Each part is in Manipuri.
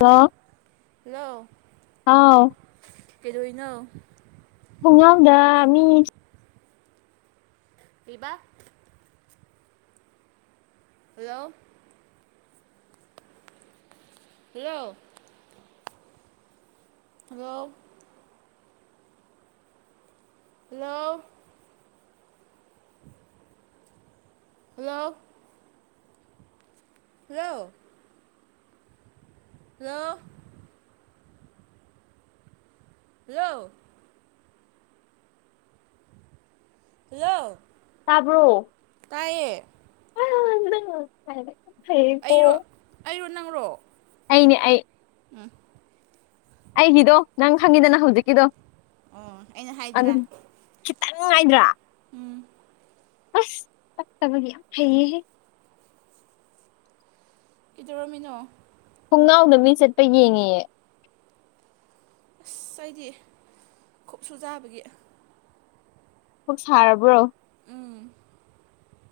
ꯍꯜꯂꯣ ꯍꯜꯂꯣ ꯍꯥꯎ ꯀꯩꯗꯧꯏꯅꯣ ꯈꯨꯡꯉꯥꯎꯗ ꯃꯤ ꯄꯤꯕꯥ hello hello hello hello hello hello hello hello hello ꯇꯥꯕ꯭ꯔꯣ ꯇꯥꯏꯌꯦ ꯐ ꯐꯔꯕꯣ ꯑꯩꯔꯣ ꯑꯩꯔꯣ ꯑꯩꯅꯦ ꯑꯩ ꯎꯝ ꯑꯩꯒꯤꯗꯣ ꯅꯪ ꯈꯪꯉꯤꯗꯅ ꯍꯧꯖꯤꯛꯀꯤꯗꯣ ꯑꯣ ꯑꯩꯅ ꯍꯥꯏꯗ꯭ꯔꯥ ꯑꯗꯨꯝ ꯈꯤꯇꯪ ꯅꯨꯡꯉꯥꯏꯗ꯭ꯔꯥ ꯎꯝ ꯑꯁ ꯆꯠꯇꯕꯒꯤ ꯐꯩꯌꯦꯍꯦ ꯀꯩꯗꯧꯔꯝꯃꯤꯅꯣ ꯊꯣꯡꯅꯥꯎꯗ ꯃꯤ ꯆꯠꯄ ꯌꯦꯡꯉꯤꯌꯦ ꯑꯁ ꯑꯩꯗꯤ ꯀꯨꯞꯁꯨ ꯆꯥꯕꯒꯤ ꯄꯨꯛ ꯁꯥꯔꯕ꯭ꯔꯣ ꯎꯝ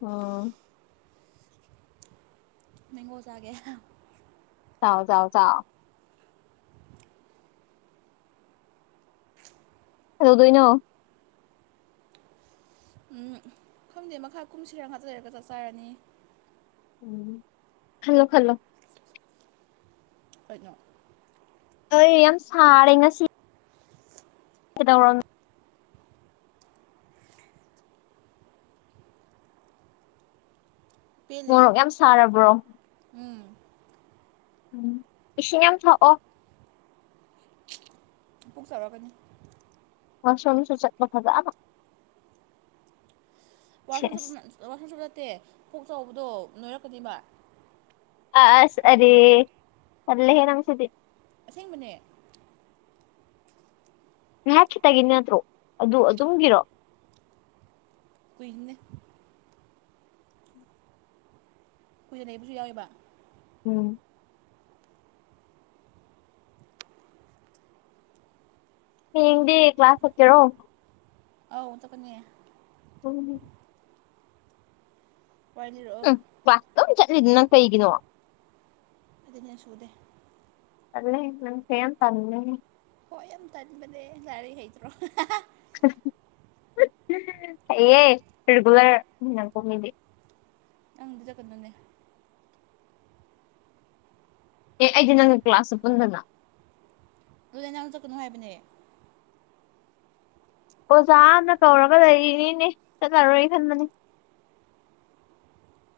ꯑꯣ ꯃꯦꯡꯒꯣ ꯆꯥꯒꯦ ꯆꯥꯎ ꯆꯥꯎ ꯆꯥꯎ ꯀꯧꯗꯧꯗꯣꯏꯅꯣ ꯎꯝ ꯈꯪꯗꯦ ꯃꯈꯥ ꯀꯨꯝꯁꯤꯔꯥ ꯉꯥꯛꯇꯪ ꯂꯩꯔꯥ ꯆꯥꯛ ꯆꯔꯅꯤ ꯎꯝ ꯈꯂꯣ ꯈꯂꯣ ꯍꯣꯏꯅꯣ ꯍꯣꯏ ꯌꯥꯝ ꯁꯥꯔꯦ ꯉꯁꯤ ꯀꯩꯗꯧꯔꯝ ꯄꯦꯜꯂꯦꯍꯦ ꯃꯣꯔꯣꯛ ꯌꯥꯝ ꯁꯥꯔꯕ꯭ꯔꯣ ꯎꯝ ꯎꯝ ꯏꯁꯤꯡ ꯌꯥꯝ ꯊꯣꯛꯑꯣ ꯄꯨꯛ ꯆꯥꯛꯂꯥꯛꯀꯅꯤ [unintelligible] ꯆꯠꯄ ꯐꯖꯅꯥ ꯋꯥꯁꯣ ꯆꯨꯞ ꯁꯦꯁ ꯋꯥꯔꯣꯝꯁꯨꯨꯞꯞ ꯅꯠꯇꯦ ꯐꯣꯛ ꯆꯥꯎꯕꯗꯣ ꯅꯣꯏꯔꯛꯀꯅꯤꯕ ꯑꯁ ꯑꯔꯦ ꯇꯜꯂꯍꯦ ꯅꯪꯁꯤꯗꯤ ꯑꯁꯦꯡꯕꯅꯦ ꯉꯥꯏꯍꯥꯛ ꯈꯤꯇꯒꯤ ꯅꯠꯇ꯭ꯔꯣ ꯑꯗꯨ ꯑꯗꯨꯝꯒꯤꯔꯣ ꯀꯨꯏꯕꯅꯦ ꯀꯨꯏꯅꯥ ꯂꯩꯕꯥꯁꯨ ꯌꯥꯎꯋꯕ ꯎꯝ ꯍꯌꯦꯡꯡꯗꯤ ꯀ꯭ꯂꯥꯁ ꯆꯠꯀꯦꯔꯣ ꯑꯧ ꯆꯠꯈꯅꯤ ꯎꯝ ꯄꯅꯤꯔꯛꯑꯣ ꯀꯂꯥꯁ ꯑꯗꯨꯝ ꯆꯠꯂꯤꯗꯨꯅ ꯀꯩꯒꯤꯅꯣ ꯑꯦꯇꯦꯟꯗꯦꯟꯁ ꯁꯨꯗꯦ ꯇꯜꯂꯦ ꯅꯪ [unintelligible] ꯍꯣꯏ ꯌꯥꯝ ꯇꯟꯕꯅꯦ ꯌꯥꯔꯤ ꯍꯩꯇ꯭ꯔꯣ ꯍꯩꯌꯦ ꯔꯔꯤꯒꯨꯂꯔꯅꯤꯅ ꯀꯣ ꯃꯤꯗꯤ ꯅꯪꯗ ꯆꯠꯀꯗꯣꯏꯅꯦ ꯑꯦ ꯑꯩꯗꯤ ꯅꯪꯒ ꯀ꯭ꯂꯥꯁꯁꯨ ꯄꯨꯟꯗꯅ ꯑꯗꯨ ꯅꯪ ꯆꯠꯀꯅꯨ ꯍꯥꯏꯕꯅꯦ ꯑꯣꯖꯥꯅ ꯀꯧꯔꯒ ꯂꯩꯔꯤꯅꯤꯅꯦ ꯆꯠꯂꯔꯣꯏ ꯈꯟꯕꯅꯤ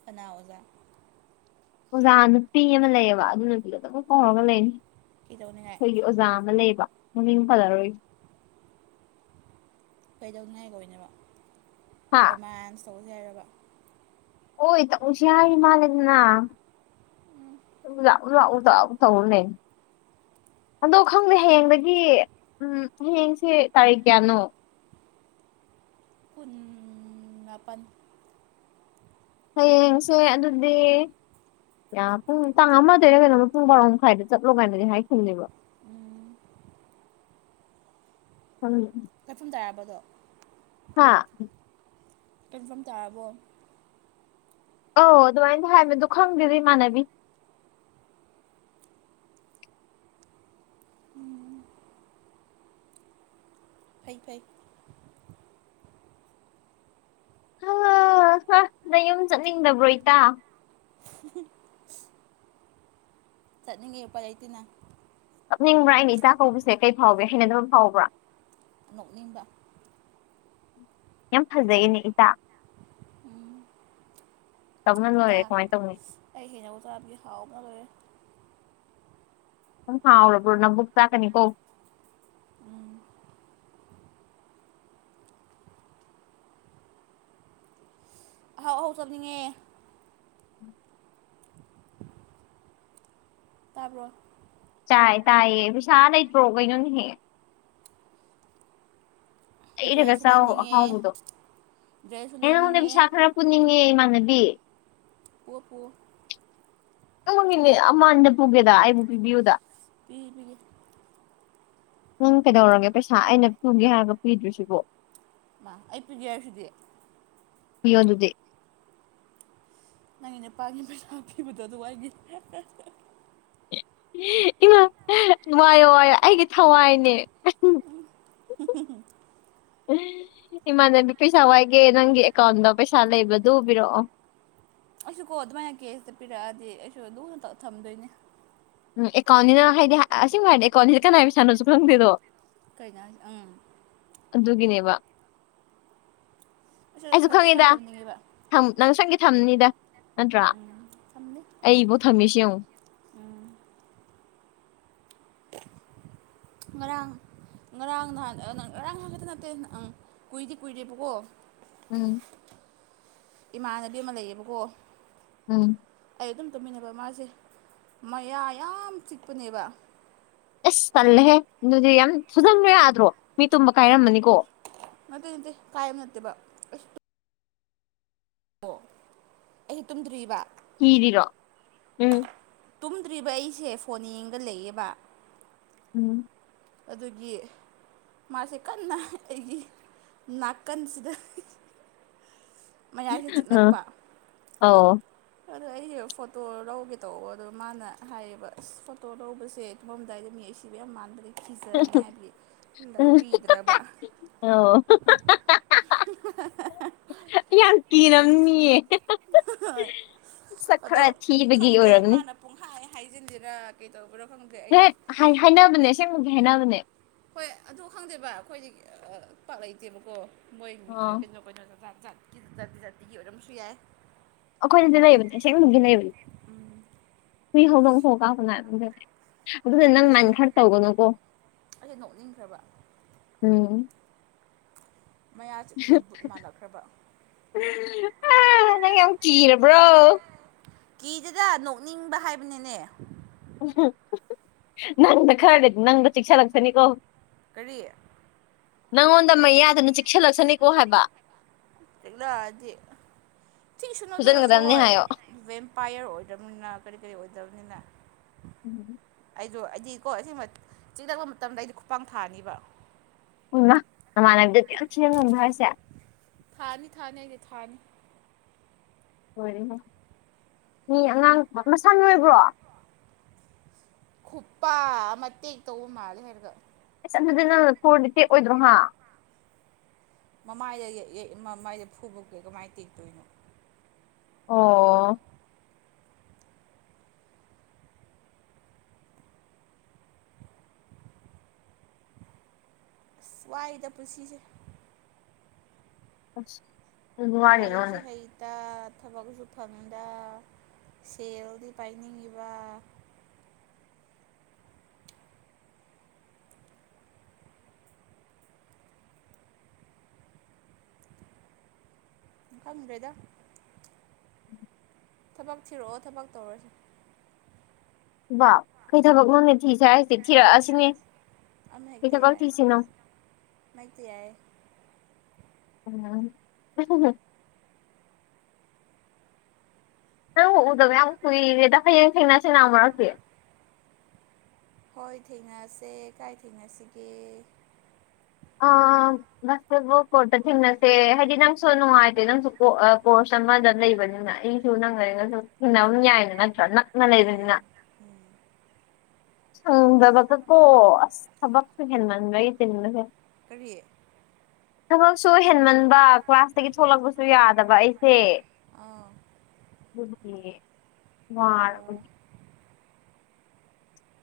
ꯀꯅꯥ ꯑꯣꯖꯥ ꯑꯣꯖꯥ ꯅꯨꯄꯤ ꯑꯃ ꯂꯩꯌꯦꯕ ꯑꯗꯨ ꯅꯨꯄꯤꯗ ꯑꯗꯨ ꯑꯃꯛ ꯀꯥꯎꯔꯒ ꯂꯩꯅꯤ ꯀꯩꯗꯧꯅꯤꯡꯉꯥꯏ ꯑꯩꯈꯣꯏꯒꯤ ꯑꯣꯖꯥ ꯑꯃ ꯂꯩꯕ ꯃꯃꯤꯡ ꯄꯜꯂꯔꯣꯏꯒꯦ ꯀꯩꯗꯧꯅꯤꯉꯥꯏꯗꯅꯦꯕ ꯍꯥ ꯔꯣꯃꯥꯟꯁ ꯇꯧꯁ ꯍꯥꯏꯔꯕ ꯍꯣꯏ ꯇꯧꯁꯦ ꯍꯥꯏꯔꯤ ꯃꯥꯂꯦꯗꯅ ꯂꯥꯛꯎꯗ ꯑꯗꯨꯝ ꯇꯧ ꯂꯩ ꯑꯗꯣ ꯈꯪꯗꯦ ꯍꯌꯦꯡꯗꯒꯤ ꯎꯝ ꯍꯌꯦꯡꯁꯦ ꯇꯥꯔꯤꯛ ꯀꯌꯥꯅꯣ ꯀꯨꯟꯃꯄꯟ ꯍꯌꯦꯡꯁꯦ ꯑꯗꯨꯗꯤ ꯑ ꯄꯨꯡ ꯇꯥꯡ ꯑꯃꯗꯩꯅ ꯀꯩꯅꯣꯝ ꯄꯨꯡ ꯕꯔꯣ ꯃꯈꯥꯏꯗ ꯆꯠꯂꯣ ꯀꯥꯏꯅꯗꯤ ꯍꯥꯏꯈꯤꯕꯅꯦꯕ ꯎꯝ [unintelligible] [unintelligible] ꯆꯥꯔꯕꯗꯣ ꯍꯥ ꯀꯩꯁꯥꯡ ꯆꯥꯔꯕꯣ ꯑꯧ ꯑꯗꯨꯃꯥꯏꯅꯗꯤ ꯍꯥꯏꯕꯅꯦ ꯑꯗꯣ ꯈꯪꯗꯦꯗ ꯏꯃꯥꯟꯅꯕꯤ ꯐꯩ ꯐꯩ ꯅꯌꯨꯝ ꯆꯠꯅꯤꯡꯗꯕ꯭ꯔꯣ ꯏꯇꯥ ꯆꯠꯅꯤꯡꯉꯦ ꯎꯄꯥꯏ ꯂꯩꯇꯦꯅ ꯀꯞꯅꯤꯡꯕ꯭ꯔꯥ ꯑꯩꯅ ꯏꯇꯥ ꯀꯧꯕꯁꯦ ꯀꯩ ꯐꯥꯎꯒꯦ ꯍꯩꯅꯗꯕ ꯐꯥꯎꯕ꯭ꯔꯥ ꯅꯣꯛꯅꯤꯡꯕ ꯌꯥꯝ ꯐꯖꯩꯌꯦꯅꯦ ꯏꯇꯥ ꯎꯝ ꯇꯧꯅ ꯑꯇꯥ ꯂꯣꯏꯔꯦ ꯀꯃꯥꯏ ꯇꯧꯅꯤ ꯑꯩ ꯍꯦꯟꯅ ꯑꯣꯖꯥꯗꯤ ꯍꯥꯎ ꯑꯃ ꯂꯣꯏꯔꯦ ꯁꯨꯝ ꯍꯥꯎꯔꯕ꯭ꯔꯣ ꯅꯪꯕꯨꯛ ꯆꯥꯛꯀꯅꯤꯀꯣ ꯎꯝ ꯑꯍꯥꯎ ꯑꯍꯥꯎ ꯆꯅꯤꯡꯉꯦ ꯇꯥꯕ꯭ꯔꯣ ꯆꯥꯏ ꯇꯥꯏꯌꯦ ꯄꯩꯁꯥ ꯂꯩꯇ꯭ꯔꯣ ꯀꯩꯅꯣ ꯅꯦꯍꯦ ꯂꯩꯔꯒ ꯗ꯭ꯔꯦꯁꯁꯨ ꯆꯥꯎ ꯂꯩꯅꯤꯡꯉꯦ ꯑꯍꯥꯎꯕꯗꯣ ꯗ꯭ꯔꯦꯁꯁꯨ ꯑꯩ ꯅꯪꯉꯣꯟꯗꯩ ꯂꯩꯅꯤꯡꯉꯦ ꯄꯁꯥ ꯈꯔ ꯄꯨꯅꯤꯡꯉꯦ ꯏꯃꯥꯟꯅꯕꯤ ꯄꯨꯋꯣ ꯄꯨꯋꯣ [unintelligible] ꯑꯃꯗ ꯄꯨꯒꯦꯗ ꯑꯩꯕꯨ ꯄꯤꯕꯤꯌꯨꯗ ꯄꯤꯕꯤꯒꯦ ꯅꯪ ꯀꯩꯗꯧꯔꯒꯦ ꯄꯩꯁꯥ ꯑꯩꯅ ꯄꯨꯒꯦ ꯍꯥꯏꯔꯒ ꯄꯤꯗ꯭ꯔꯤꯁꯤꯕꯣ ꯃꯥ ꯑꯩ ꯄꯤꯒꯦ ꯍꯥꯏꯁꯤꯗꯤ ꯄꯤꯌꯣ ꯑꯗꯨꯗꯤ ꯅꯪꯒꯤ ꯅꯨꯄꯥꯒꯤ ꯄꯩꯁꯥ ꯄꯤꯕꯗꯣ ꯑꯗꯨꯋꯥꯏꯒꯤ ꯏꯃꯥ ꯋꯥꯏꯌꯣ ꯋꯥꯏꯌꯣ ꯑꯩꯒꯤ ꯊꯋꯥꯏꯅꯦ [unintelligible] ꯏꯃꯥꯟꯅꯕꯤ ꯄꯩꯁꯥ ꯋꯥꯏꯒꯦ ꯅꯪꯒꯤ ꯑꯦꯀꯥꯎꯟꯗ ꯄꯩꯁꯥ ꯂꯩꯕꯗꯨ ꯄꯤꯔꯛꯑꯣ ꯑꯩꯁꯨꯀꯣ ꯗꯨꯃꯥꯏꯅ ꯀꯦꯁꯇ ꯄꯤꯔꯛꯑꯗꯤ ꯑꯩꯁꯨ ꯗꯨꯅꯥꯇ ꯊꯝꯗꯨꯏꯅꯦ ꯎꯝ ꯑꯦꯀꯥꯎꯟꯅꯤꯅ ꯍꯥꯏꯗꯤ ꯑꯥ ꯑꯁꯦꯡꯕ ꯍꯥꯏꯔꯗꯤ ꯑꯦꯀꯥꯎꯟꯁꯤꯅ ꯀꯅꯥꯏ ꯄꯩꯁꯥꯅꯣꯁꯨ ꯈꯪꯗꯦꯗꯣ ꯀꯩꯅꯣ ꯍꯥꯏꯖꯦ ꯎꯝ ꯑꯗꯨꯒꯤꯅꯦꯕ ꯑꯩꯁꯨ ꯑꯁꯨꯃꯥꯏꯅ ꯈꯪꯉꯤꯗ ꯊꯝꯅꯤꯡꯉꯦꯕ ꯊꯝ ꯅꯪ ꯁꯣꯏꯈꯩ ꯊꯝꯅꯤꯗ ꯅꯠꯇ꯭ꯔꯥ ꯎꯝ ꯊꯝꯅꯤ ꯑꯩꯕꯧ ꯊꯝꯃꯤꯁꯤ ꯌꯦꯡꯉꯣ ꯎꯝ ꯉꯔꯥꯡ ꯉꯔꯥꯡ ꯅꯍꯥꯟ ꯑꯥ ꯉꯔꯥꯡꯍꯥꯟ ꯈꯛꯇ ꯅꯠꯇꯦ ꯑꯪ ꯀꯨꯏꯗꯤ ꯀꯨꯏꯔꯦꯕꯀꯣ ꯎꯝ ꯏꯃꯥꯟꯅꯕꯤ ꯑꯃ ꯂꯩꯌꯦꯕꯀꯣ ꯎꯝ ꯑꯩ ꯑꯗꯨꯝ ꯇꯨꯝꯃꯤꯟꯅꯕ ꯃꯥꯁꯦ ꯃꯌꯥ ꯌꯥꯝ ꯆꯤꯛꯄꯅꯦꯕ ꯑꯁ ꯇꯜꯂꯦꯍꯦ ꯑꯗꯨꯗꯤ ꯌꯥꯝ ꯐꯨꯖꯟꯕ ꯌꯥꯗ꯭ꯔꯣ ꯃꯤ ꯇꯨꯝꯕ ꯀꯥꯏꯔꯝꯃꯅꯤꯀꯣ ꯅꯠꯇꯦ ꯅꯠꯇꯦ ꯀꯥꯏꯕ ꯅꯠꯇꯦꯕꯥ ꯑꯣ ꯑꯩ ꯇꯨꯝꯗ꯭ꯔꯤꯕ ꯀꯤꯔꯤꯔꯣ ꯎꯝ ꯇꯨꯝꯗ꯭ꯔꯤꯕ ꯑꯩꯁꯦ ꯐꯣꯟ ꯌꯦꯡꯒ ꯂꯩꯌꯦꯕ ꯎꯝ ꯑꯗꯨꯒꯤ ꯃꯥꯁꯦ ꯀꯟꯅ ꯑꯩꯒꯤ ꯅꯥꯀꯟꯁꯤꯗ ꯃꯌꯥꯏꯁꯦ ꯆꯤꯛꯂꯛꯄ ꯑꯣ ꯑꯗꯣ ꯑꯩꯁꯦ ꯐꯣꯇꯣ ꯂꯧꯒꯦ ꯇꯧꯕ ꯑꯗꯣ ꯃꯥꯅ ꯍꯥꯏꯌꯦꯕ ꯑꯁ ꯐꯣꯇꯣ ꯂꯧꯕꯁꯦ ꯇꯨꯝꯃꯝꯗꯥꯏꯗ ꯃꯤ ꯑꯁꯤꯕ ꯌꯥꯝ ꯃꯥꯟꯕꯅꯦ [unintelligible] ꯂꯧꯕꯤꯗ꯭ꯔꯕ ꯑꯣ [unintelligible] ꯌꯥꯝ ꯀꯤꯔꯝꯅꯤꯌꯦ ꯍꯣꯏ ꯁꯛ ꯈꯔ ꯑꯗꯣ ꯊꯤꯕꯒꯤ ꯈꯪꯗꯦ ꯑꯣꯏꯔꯝꯅꯤ ꯃꯥꯅ ꯄꯨꯡꯍꯥꯏ ꯍꯥꯏꯖꯤꯟꯖꯤꯔ ꯀꯩꯗꯧꯕ꯭ꯔꯣ ꯈꯪꯗꯦ ꯑꯩꯁꯨ ꯍꯦꯛ ꯍꯥꯏ ꯍꯥꯏꯅꯕꯅꯦ ꯑꯁꯦꯡꯕꯒꯤ ꯍꯥꯏꯅꯕꯅꯦ ꯍꯣꯏ ꯑꯗꯣ ꯈꯪꯗꯦꯕ ꯈꯣꯏꯗꯤ ꯑꯥ ꯑꯥ ꯄꯥꯛ ꯂꯩꯇꯦꯕꯀꯣ ꯃꯣꯏ ꯃꯤ ꯑꯣ ꯀꯩꯅꯣ ꯀꯩꯅꯣ ꯖꯥ ꯖꯥꯠꯀꯤ ꯖꯥꯇꯤ ꯖꯥꯇꯤꯒꯤ ꯑꯣꯏꯔꯝꯕꯁꯨ ꯌꯥꯏ ꯑꯩꯈꯣꯏꯗꯗꯤ ꯂꯩꯕꯅꯦ ꯑꯁꯦꯡꯕꯒꯤ ꯂꯩꯕꯅꯦ ꯍꯨꯏ ꯍꯧꯗꫭꯡ ꯐꯥꯎ ꯀꯥꯞꯀꯅꫭ [unintelligible] ꯑꯗꯨꯅ ꯅꯪ ꯑꯩꯁꯦ ꯃꯥꯏꯟ ꯍꯔꯠ ꯇꯧꯒꯅꯨꯀꯣ ꯑꯩꯁꯦ ꯅꯣꯛꯅꯤꯡꯈ꯭ꯔꯕ ꯎꯝ ꯃꯌꯥ ꯆꯤꯛꯄꯗ ꯕꯨꯠ ꯃꯥꯜꯂꯛꯈ꯭ꯔꯕ ꯑꯥ ꯅꯪ ꯌꯥꯝ ꯀꯤꯔꯕ꯭ꯔꯣ ꯀꯤꯗꯦꯗ ꯅꯣꯛꯅꯤꯡꯕ ꯍꯥꯏꯕꯅꯤꯅꯦ ꯅꯪꯅ ꯈꯔꯗꯤ ꯅꯪꯗ ꯆꯤꯛꯁꯜꯂꯛꯁꯥꯅꯤꯀꯣ ꯀꯔꯤ ꯅꯪꯉꯣꯟꯗ ꯃꯌꯥꯗꯨꯅ ꯆꯤꯛꯁꯤꯜꯂꯛꯁꯥꯅꯤꯀꯣ ꯍꯥꯏꯕ ꯆꯤꯛꯂꯛꯑꯥꯗꯤ ꯆꯤꯛꯁꯅꯨ ꯑꯗꯨꯑꯣꯏꯔꯁꯨ ꯐꯨꯖꯟꯒꯗꯕꯅꯤ ꯍꯣꯏ ꯍꯥꯏꯌꯣ ꯕꯦꯝꯄꯥꯌꯔ ꯑꯣꯏꯗꯝꯅꯤꯅ ꯀꯔꯤ ꯀꯔꯤ ꯑꯣꯏꯗꯕꯅꯤꯅ [unintelligible] ꯑꯩꯗꯣ ꯑꯩꯗꯤꯀꯣ ꯑꯁꯦꯡꯕ ꯆꯤꯛꯂꯛꯄ ꯃꯇꯝꯗ ꯑꯩꯗꯤ ꯈꯨꯄꯥꯛ ꯊꯥꯅꯤꯕ ꯑꯣ ꯏꯃꯥ ꯅꯃꯥꯟꯅꯕꯤꯗꯥ ꯑꯗꯨꯌꯥꯝ ꯊꯤꯅ ꯉꯝꯕ ꯍꯥꯏꯁꯦ ꯊꯥꯅꯤ ꯊꯥꯅꯤ ꯑꯩꯗꯤ ꯊꯥꯅꯤ ꯂꫭꯏꯔꯦꯍꯦ ꯃꯤ ꯑꯉꯥꯡ ꯃꯁꯥ ꯅꯣꯏꯕ꯭ꯔꯣ ꯈꯨꯄꯥ ꯑꯃꯥ ꯇꯦꯛ ꯇꯧꯕ ꯃꯥꯜꯂꯦ ꯍꯥꯏꯔꯒ ꯏꯁ ꯑꯗꯨꯗꯤ ꯅꯪꯅ ꯐꯣꯔꯗꯤ ꯇꯦꯛ ꯑꯣꯏꯗ꯭ꯔꯣ ꯃꯥ ꯃꯃꯥꯏꯗ ꯃꯃꯥꯏꯗ ꯐꯨꯕꯕꯨ ꯀꯃꯥꯏꯅ ꯇꯦꯛꯇꯣꯏꯅꯣ ꯑꯣ ꯋꯥꯏꯗ ꯄꯨꯟꯁꯤꯁꯦ ꯑꯁ ꯑꯗꯨꯗꯤ ꯂꯥꯏꯔꯤꯛꯁꯨ ꯋꯥꯔꯤꯅꯣꯅꯦ ꯍꯩ ꯊꯕꯛꯁꯨ ꯐꯪꯗ ꯁꯦꯜꯗꯤ ꯄꯥꯏꯅꯤꯡꯉꯤꯕ ꯈꯪꯗ꯭ꯔꯦꯗ ꯊꯕꯛ ꯊꯤꯔꯛꯑꯣ ꯊꯕꯛ ꯇꯧꯔꯁꯦ ꯕꯥ ꯀꯩ ꯊꯕꯛꯅꯣꯅꯦ ꯊꯤꯁꯦ ꯍꯥꯏꯁꯤ ꯊꯤꯔꯛꯑꯁꯤꯅꯦ ꯀꯩ ꯊꯕꯛ ꯊꯤꯁꯤꯅꯣ ꯑꯃ ꯍꯦꯛꯇ ꯌꯥꯢ ꯎꯝ [unintelligible] ꯅꯪ ꯎꯗꯕ ꯌꯥꯝ ꯀꯨꯏꯔꯦꯗ ꯍꯌꯦꯡ ꯊꯦꯡꯅꯁꯤ [unintelligible] ꯍꯣꯏ ꯊꯦꯡꯅꯁꯦ ꯀꯥꯏ ꯊꯦꯡꯅꯁꯤꯒꯦ ꯑꯥ [unintelligible] ꯀꯣꯔꯠꯇ ꯊꯦꯡꯅꯁꯦ ꯍꯥꯏꯗꯤ ꯅꯪꯁꯨ ꯅꯨꯡꯉꯥꯏꯇꯦ ꯅꯪꯁꯨ ꯀꯣꯔꯁ ꯑꯃꯗ ꯂꯩꯕꯅꯤꯅ ꯑꯩ ꯁꯨ ꯅꯪꯒ ꯑꯩꯒ ꯑꯗꯨꯝ ꯊꯦꯡꯅꯕ ꯌꯥꯏꯅ ꯅꯠꯇ꯭ꯔꯥ ꯅꯛꯅ ꯑꯥ ꯂꯩꯕꯅꯤꯅ ꯎꯝ ꯁꯪꯗꯕꯗ ꯀꯣ ꯑꯁ ꯊꯕꯛꯁꯨ ꯍꯦꯟꯃꯟꯕꯒꯤ ꯆꯤꯟꯕꯁꯦ ꯀꯔꯤ ꯊꯕꯛꯁꯨ ꯍꯦꯟꯃꯟꯕ ꯀ꯭ꯂꯥꯁꯇꯒꯤ ꯊꯣꯛꯂꯛꯄꯁꯨ ꯌꯥꯗꯕ ꯑꯩꯁꯦ ꯑꯥ ꯑꯗꯨꯒꯤ ꯋꯥꯔꯕꯒꯤ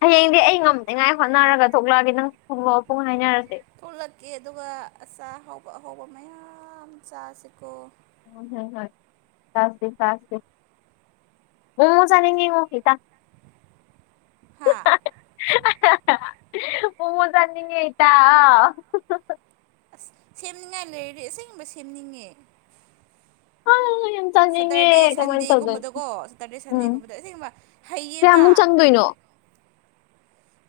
ꯍꯌꯦꯡꯗꯤ ꯑꯩ ꯉꯝꯅꯤꯉꯥꯏ ꯍꯣꯠꯅꯔꯒ ꯊꯣꯛꯂꯛꯑꯒꯦ ꯅꯪꯁꯨ ꯊꯣꯛꯂꯛꯑꯣ ꯄꯨꯡ ꯍꯥꯏꯅꯔꯁꯦ ꯊꯣꯛꯂꯛꯀꯦ ꯑꯗꯨꯒ ꯑꯆꯥꯄꯣꯠ ꯑꯍꯥꯎꯕ ꯑꯍꯥꯎꯕ ꯃꯌꯥꯝ ꯆꯥꯁꯤꯀꯣ ꯍꯣꯢ ꯍꯣꯢ ꯆꯥꯁꯤ ꯆꯥꯁꯤ ꯃꯣꯃꯣ ꯆꯥꯅꯤꯡꯉꯤꯉꯣ ꯈꯤꯇꯪ ꯍꯥꯥ ꯃꯣꯃꯣ ꯆꯥꯅꯤꯡꯉꯦ ꯢꯇꯥ ꯑꯁ ꯁꯦꯝꯅꯤꯡꯉꯥꯏ ꯂꯩꯔꯗꯤ ꯑꯁꯦꯡꯕ ꯁꯦꯝꯅꯤꯡꯉꯦ ꯑ ꯌꯥꯝ [unintelligible] ꯆꯪꯅꯤꯡꯉꯦ ꯁꯇꯔꯗꯦ ꯀꯃꯥꯏꯅ ꯇꯧꯗꯣꯏꯅꯣ ꯁꯟꯗꯦꯒꯨꯝꯕꯗꯀꯣ ꯁꯇꯔꯗꯦ ꯎꯝ ꯁꯟꯗꯦꯒꯨꯝꯕꯗ ꯑꯁꯦꯡꯕ ꯍꯩꯌꯦꯕ ꯀꯌꯥꯃꯨꯛ ꯆꯪꯗꯣꯏꯅꯣ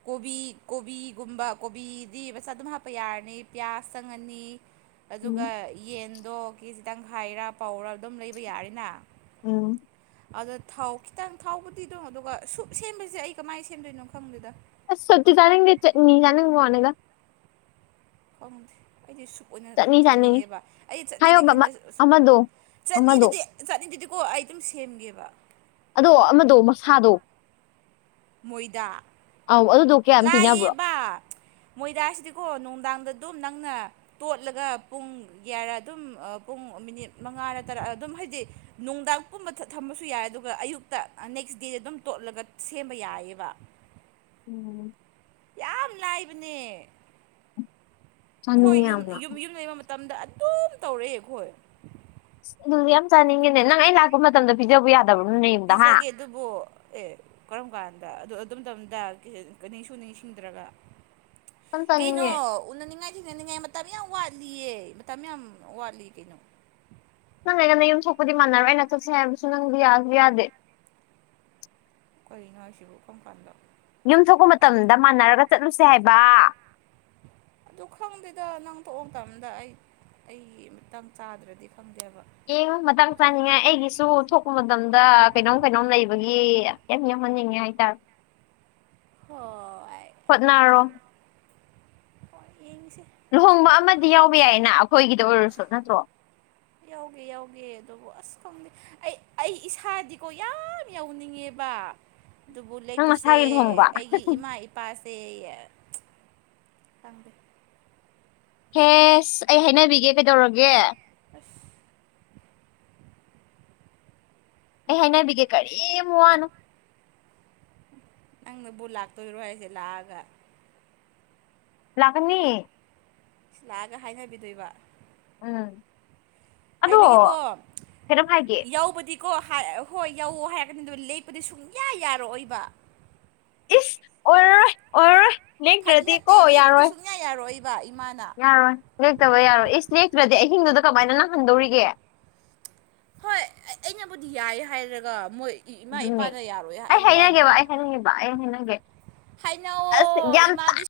ꯀꯣꯕꯤ ꯀꯣꯕꯤꯒꯨꯝꯕ ꯀꯣꯕꯤꯗꯤ ꯃꯆꯥ ꯑꯗꯨꯝ ꯍꯥꯞꯄ ꯌꯥꯔꯅꯤ ꯄꯤꯌꯥꯁ ꯆꯪꯉꯅꯤ ꯎꯝ ꯑꯗꯨꯒ ꯌꯦꯟꯗꯣ ꯀꯦꯖꯤ ꯇꯪꯈꯥꯢꯔ ꯄꯥꯎꯋꯥꯔ ꯑꯗꯨꯝ ꯂꯩꯕ ꯌꯥꯔꯤꯅ ꯎꯝ ꯑꯗ ꯊꯥꯎ ꯈꯤꯇꯪ ꯊꯥꯎꯕꯨꯗꯤ ꯑꯗꯨꯝ ꯑꯗꯨꯒ ꯁꯨꯞ ꯁꯦꯝꯕꯁꯦ ꯑꯩ ꯀꯃꯥꯏꯅ ꯁꯦꯝꯗꯣꯏꯅꯣ ꯈꯪꯗꯦꯗ ꯑꯁ ꯁꯨꯛꯇꯤ ꯆꯥꯅꯤꯡꯖꯦ ꯆꯥꯛꯅꯤ ꯆꯤꯅꯤꯡꯕꯩ ꯋꯥꯅꯤꯗ ꯈꯪꯗꯦ ꯑꯩꯗꯤ ꯁꯨꯛ ꯑꯣꯏꯅ ꯆꯠꯅꯤ ꯆꯥꯅꯤꯡꯉꯦ ꯆꯥꯅꯤꯡꯉꯦꯕ ꯑꯩ ꯍꯥꯏꯌꯣꯕ ꯆꯠꯅꯤꯗꯒꯤ ꯑꯃ ꯍꯦꯟꯅ ꯑꯃꯗꯣ ꯑꯃꯗꯣ ꯆꯠꯅꯤꯗꯨꯗꯤ ꯆꯠꯅꯤꯗꯨꯗꯤꯀꯣ ꯑꯩ ꯑꯗꯨꯝ ꯁꯦꯝꯒꯦꯕ ꯑꯗꯣ ꯑꯃꯗꯣ ꯃꯁꯥꯗꯣ ꯃꯣꯏꯗꯥ ꯑꯥꯎ ꯑꯗꯨꯗꯣ ꯀꯌꯥꯝ ꯄꯤꯅꯕ꯭ꯔꯣ ꯂꯥꯛꯑꯦꯕꯥ ꯃꯣꯏꯗꯥꯁꯤꯗꯤꯀꯣ ꯅꯨꯡꯗꯥꯡꯗ ꯑꯗꯨꯝ ꯅꯪꯅ ꯇꯣꯠꯂꯒ ꯄꯨꯡ ꯌꯥꯌꯥꯔ ꯑꯗꯨꯝ ꯄꯨꯡ ꯃꯤꯅꯤꯠ ꯃꯉꯥꯔ ꯇꯥꯔꯛ ꯑꯗꯨꯝ ꯍꯥꯏꯗꯤ ꯅꯨꯡꯗꯥꯡ ꯄꯨꯝꯕ ꯊꯝꯕꯁꯨ ꯌꯥꯏ ꯑꯗꯨꯒ ꯑꯌꯨꯛꯇ ꯅꯦꯛꯁ ꯗꯦꯗ ꯑꯗꯨꯝ ꯇꯣꯠꯂꯒ ꯁꯦꯝꯕ ꯌꯥꯏꯌꯦꯕ ꯎꯝ ꯌꯥꯝ ꯂꯥꯏꯕꯅꯦ ꯑꯩꯈꯣꯏ ꯆꯥꯅꯤꯡꯉꯦ ꯌꯨꯝ ꯌꯥꯝꯅ ꯌꯨꯝ ꯌꯨꯝ ꯂꯩꯕ ꯃꯇꯝꯗ ꯑꯗꯨꯝ ꯇꯧꯔꯛꯑꯦ ꯑꯩꯈꯣꯏ ꯑꯗꯨꯗꯤ ꯌꯥꯝ ꯆꯥꯅꯤꯡꯉꯤꯅꯦ ꯅꯪ ꯑꯩ ꯂꯥꯛꯄ ꯃꯇꯝꯗ ꯄꯤꯖꯕ ꯌꯥꯗꯕꯅꯅꯦꯝꯗ ꯍꯥ ꯄꯤꯖꯒꯦ ꯑꯗꯨꯕꯨ ꯑꯦ ꯀꯔꯝ ꯀꯥꯟꯗ ꯑꯗꯨ ꯑꯗꯨꯝ ꯃꯇꯝꯝꯗ ꯅꯤꯡꯁꯨ ꯅꯤꯡꯁꯤꯡꯗ꯭ꯔꯒ ꯌꯥꯝ ꯀꯩꯩꯅꯣ ꯆꯥꯅꯤꯡꯉꯦ ꯎꯅꯅꯤꯡꯉꯥꯏ ꯊꯤꯡꯅꯅꯤꯡꯉꯥꯏ ꯃꯇꯝ ꯌꯥꯝ ꯋꯥꯠꯂꯤꯌꯦ ꯃꯇꯝ ꯌꯥꯝ ꯋꯥꯠꯂꯤ ꯀꯩꯅꯣ ꯅꯪꯉꯒ ꯅꯪ ꯌꯨꯝ ꯁꯣꯛꯄꯨꯗꯤ ꯃꯥꯟꯅꯔꯣꯏ ꯑꯩꯅ ꯆꯠꯁꯦ ꯍꯥꯏꯕꯁꯨ ꯅꯪꯗꯤ ꯌꯥꯁꯨ ꯌꯥꯗꯦ ꯀꯩꯅ‌ꯣ ꯍꯥꯏꯁꯤꯕꯨ ꯀꯝꯀꯥꯟꯗ ꯌꯨꯝ ꯊꯣꯛꯄ ꯃꯇꯝꯗ ꯃꯥꯟꯅꯔꯒ ꯆꯠꯂꯨꯁꯦ ꯍꯥꯏꯕ ꯑꯗꯨ ꯈꯪꯗꯦꯗ ꯅꯪ ꯇꯣꯛꯑ ꯃꯇꯝ ꯑꯃꯗ ꯑꯩ ꯑꯩ ꯑꯃꯇꯪ ꯆꯥꯗ꯭ꯔꯗꯤ ꯐꯪꯗꯦꯕ ꯑꯦꯡꯉ ꯃꯇꯥꯡ ꯆꯥꯅꯤꯡꯉꯥꯏ ꯑꯩꯒꯤꯁꯨ ꯊꯣꯛꯄ ꯃꯇꯝꯗ ꯀꯩꯅꯣꯝ ꯀꯩꯅꯣꯝ ꯂꯩꯕꯒꯤ ꯌꯥꯝ ꯌꯥꯎꯍꯟꯅꯤꯡꯉꯦ ꯍꯥꯏꯇꯥꯔꯦ [inaudible] ꯍꯣꯏ ꯑꯗꯨ ꯍꯣꯠꯅꯔꯣ ꯍꯣꯏ ꯌꯦꯡꯁꯦ ꯂꯨꯍꯣꯡꯕ ꯑꯃꯗꯤ ꯌꯥꯎꯕ ꯌꯥꯏꯌꯦꯅ ꯑꯩꯈꯣꯏꯒꯤꯗ ꯑꯣꯏꯔꯁꯨ ꯅꯠꯇ꯭ꯔꯣ ꯌꯥꯎꯒꯦ ꯌꯥꯎꯒꯦ ꯑꯗꯨꯕꯨ ꯑꯁ ꯈꯪꯗꯤ ꯑꯩ ꯑꯩ ꯏꯁꯥꯗꯤꯀꯣ ꯌꯥꯝ ꯌꯎꯅꯤꯡꯉꯦꯕ ꯑꯗꯨꯕꯨ ꯅꯪ ꯂꯦꯛꯄꯁꯦ ꯅꯁꯥꯒꯤ ꯂꯨꯍꯣꯡꯕ ꯑꯩꯒꯤ ꯏꯃꯥ ꯄꯥꯁꯦ ꯊꯪꯗ ꯍꯦꯁ ꯑꯩ ꯍꯥꯏꯅꯕꯤꯒꯦ ꯀꯩꯗꯧꯔꯒꯦ ꯑꯁ ꯑꯩ ꯍꯥꯏꯅꯕꯤꯒꯦ ꯀꯔꯤꯝ ꯋꯥꯅꯣ ꯅꯪꯅꯕꯨꯠ ꯂꯥꯛꯇꯣꯏꯔꯣ ꯍꯥꯏꯁꯦ ꯂꯥꯛꯑꯒ ꯂꯥꯛꯅꯤ ꯂꯥꯛꯑꯒ ꯍꯥꯏꯅꯕꯤꯗꯣꯏꯕ ꯎꯝ ꯑꯗꯣ ꯍꯥꯏꯕꯤꯒꯦꯀꯣ ꯀꯩꯅꯣꯝ ꯍꯥꯏꯒꯦ ꯌꯥꯎꯕꯗꯤ ꯀꯣ ꯍꯣꯏ ꯌꯧꯋ ꯍꯥꯏꯔꯒꯅꯤ ꯑꯗꯨ ꯂꯦꯛꯞꯄꯗꯤ ꯁꯨꯡꯌꯥ ꯌꯥꯔꯛꯑꯣꯏꯕ ꯏꯁ ꯑꯣꯔꯔ‌ꯣꯏ ꯑꯣꯔꯔ‌ꯣꯏ ꯐꯥꯒꯤ ꯂꯦꯡꯇ꯭ꯔꯗꯤ ꯅꯠꯇꯦ ꯀꯣ ꯂꯦꯛꯄꯗꯤ ꯌꯥꯔꯣꯏ ꯁꯨꯡꯌꯥ ꯌꯥꯔꯣꯏꯕ ꯏꯃꯥꯅ ꯌꯥꯔꯣꯏ ꯂꯦꯛꯇꯕ ꯌꯥꯔꯣꯏ ꯏꯁ ꯅꯦꯛꯇ꯭ꯔꯗꯤ ꯑꯍꯤꯡꯗꯨꯗ ꯀꯃꯥꯏꯅ ꯅꯪꯍꯟꯗꯧꯔꯤꯒꯦ ꯍꯣꯏ ꯑꯩꯅꯕꯨꯗꯤ ꯌꯥꯏ ꯍꯥꯏꯔꯒ ꯃꯣꯏ ꯏꯃꯥ ꯑꯗꯨꯅꯦ ꯏꯄꯥꯗ ꯌꯥꯔꯣꯏ ꯑꯩ ꯍꯥꯏꯕ ꯋꯥꯅꯤ ꯍꯥꯏꯅꯒꯦꯕ ꯑꯩ ꯍꯥꯏꯅꯒꯦꯕ ꯑꯩ ꯍꯥꯏꯅꯒꯦ ꯑꯁ ꯍꯥꯏꯅꯧ ꯌꯥꯝ ꯏꯃꯥꯗꯤ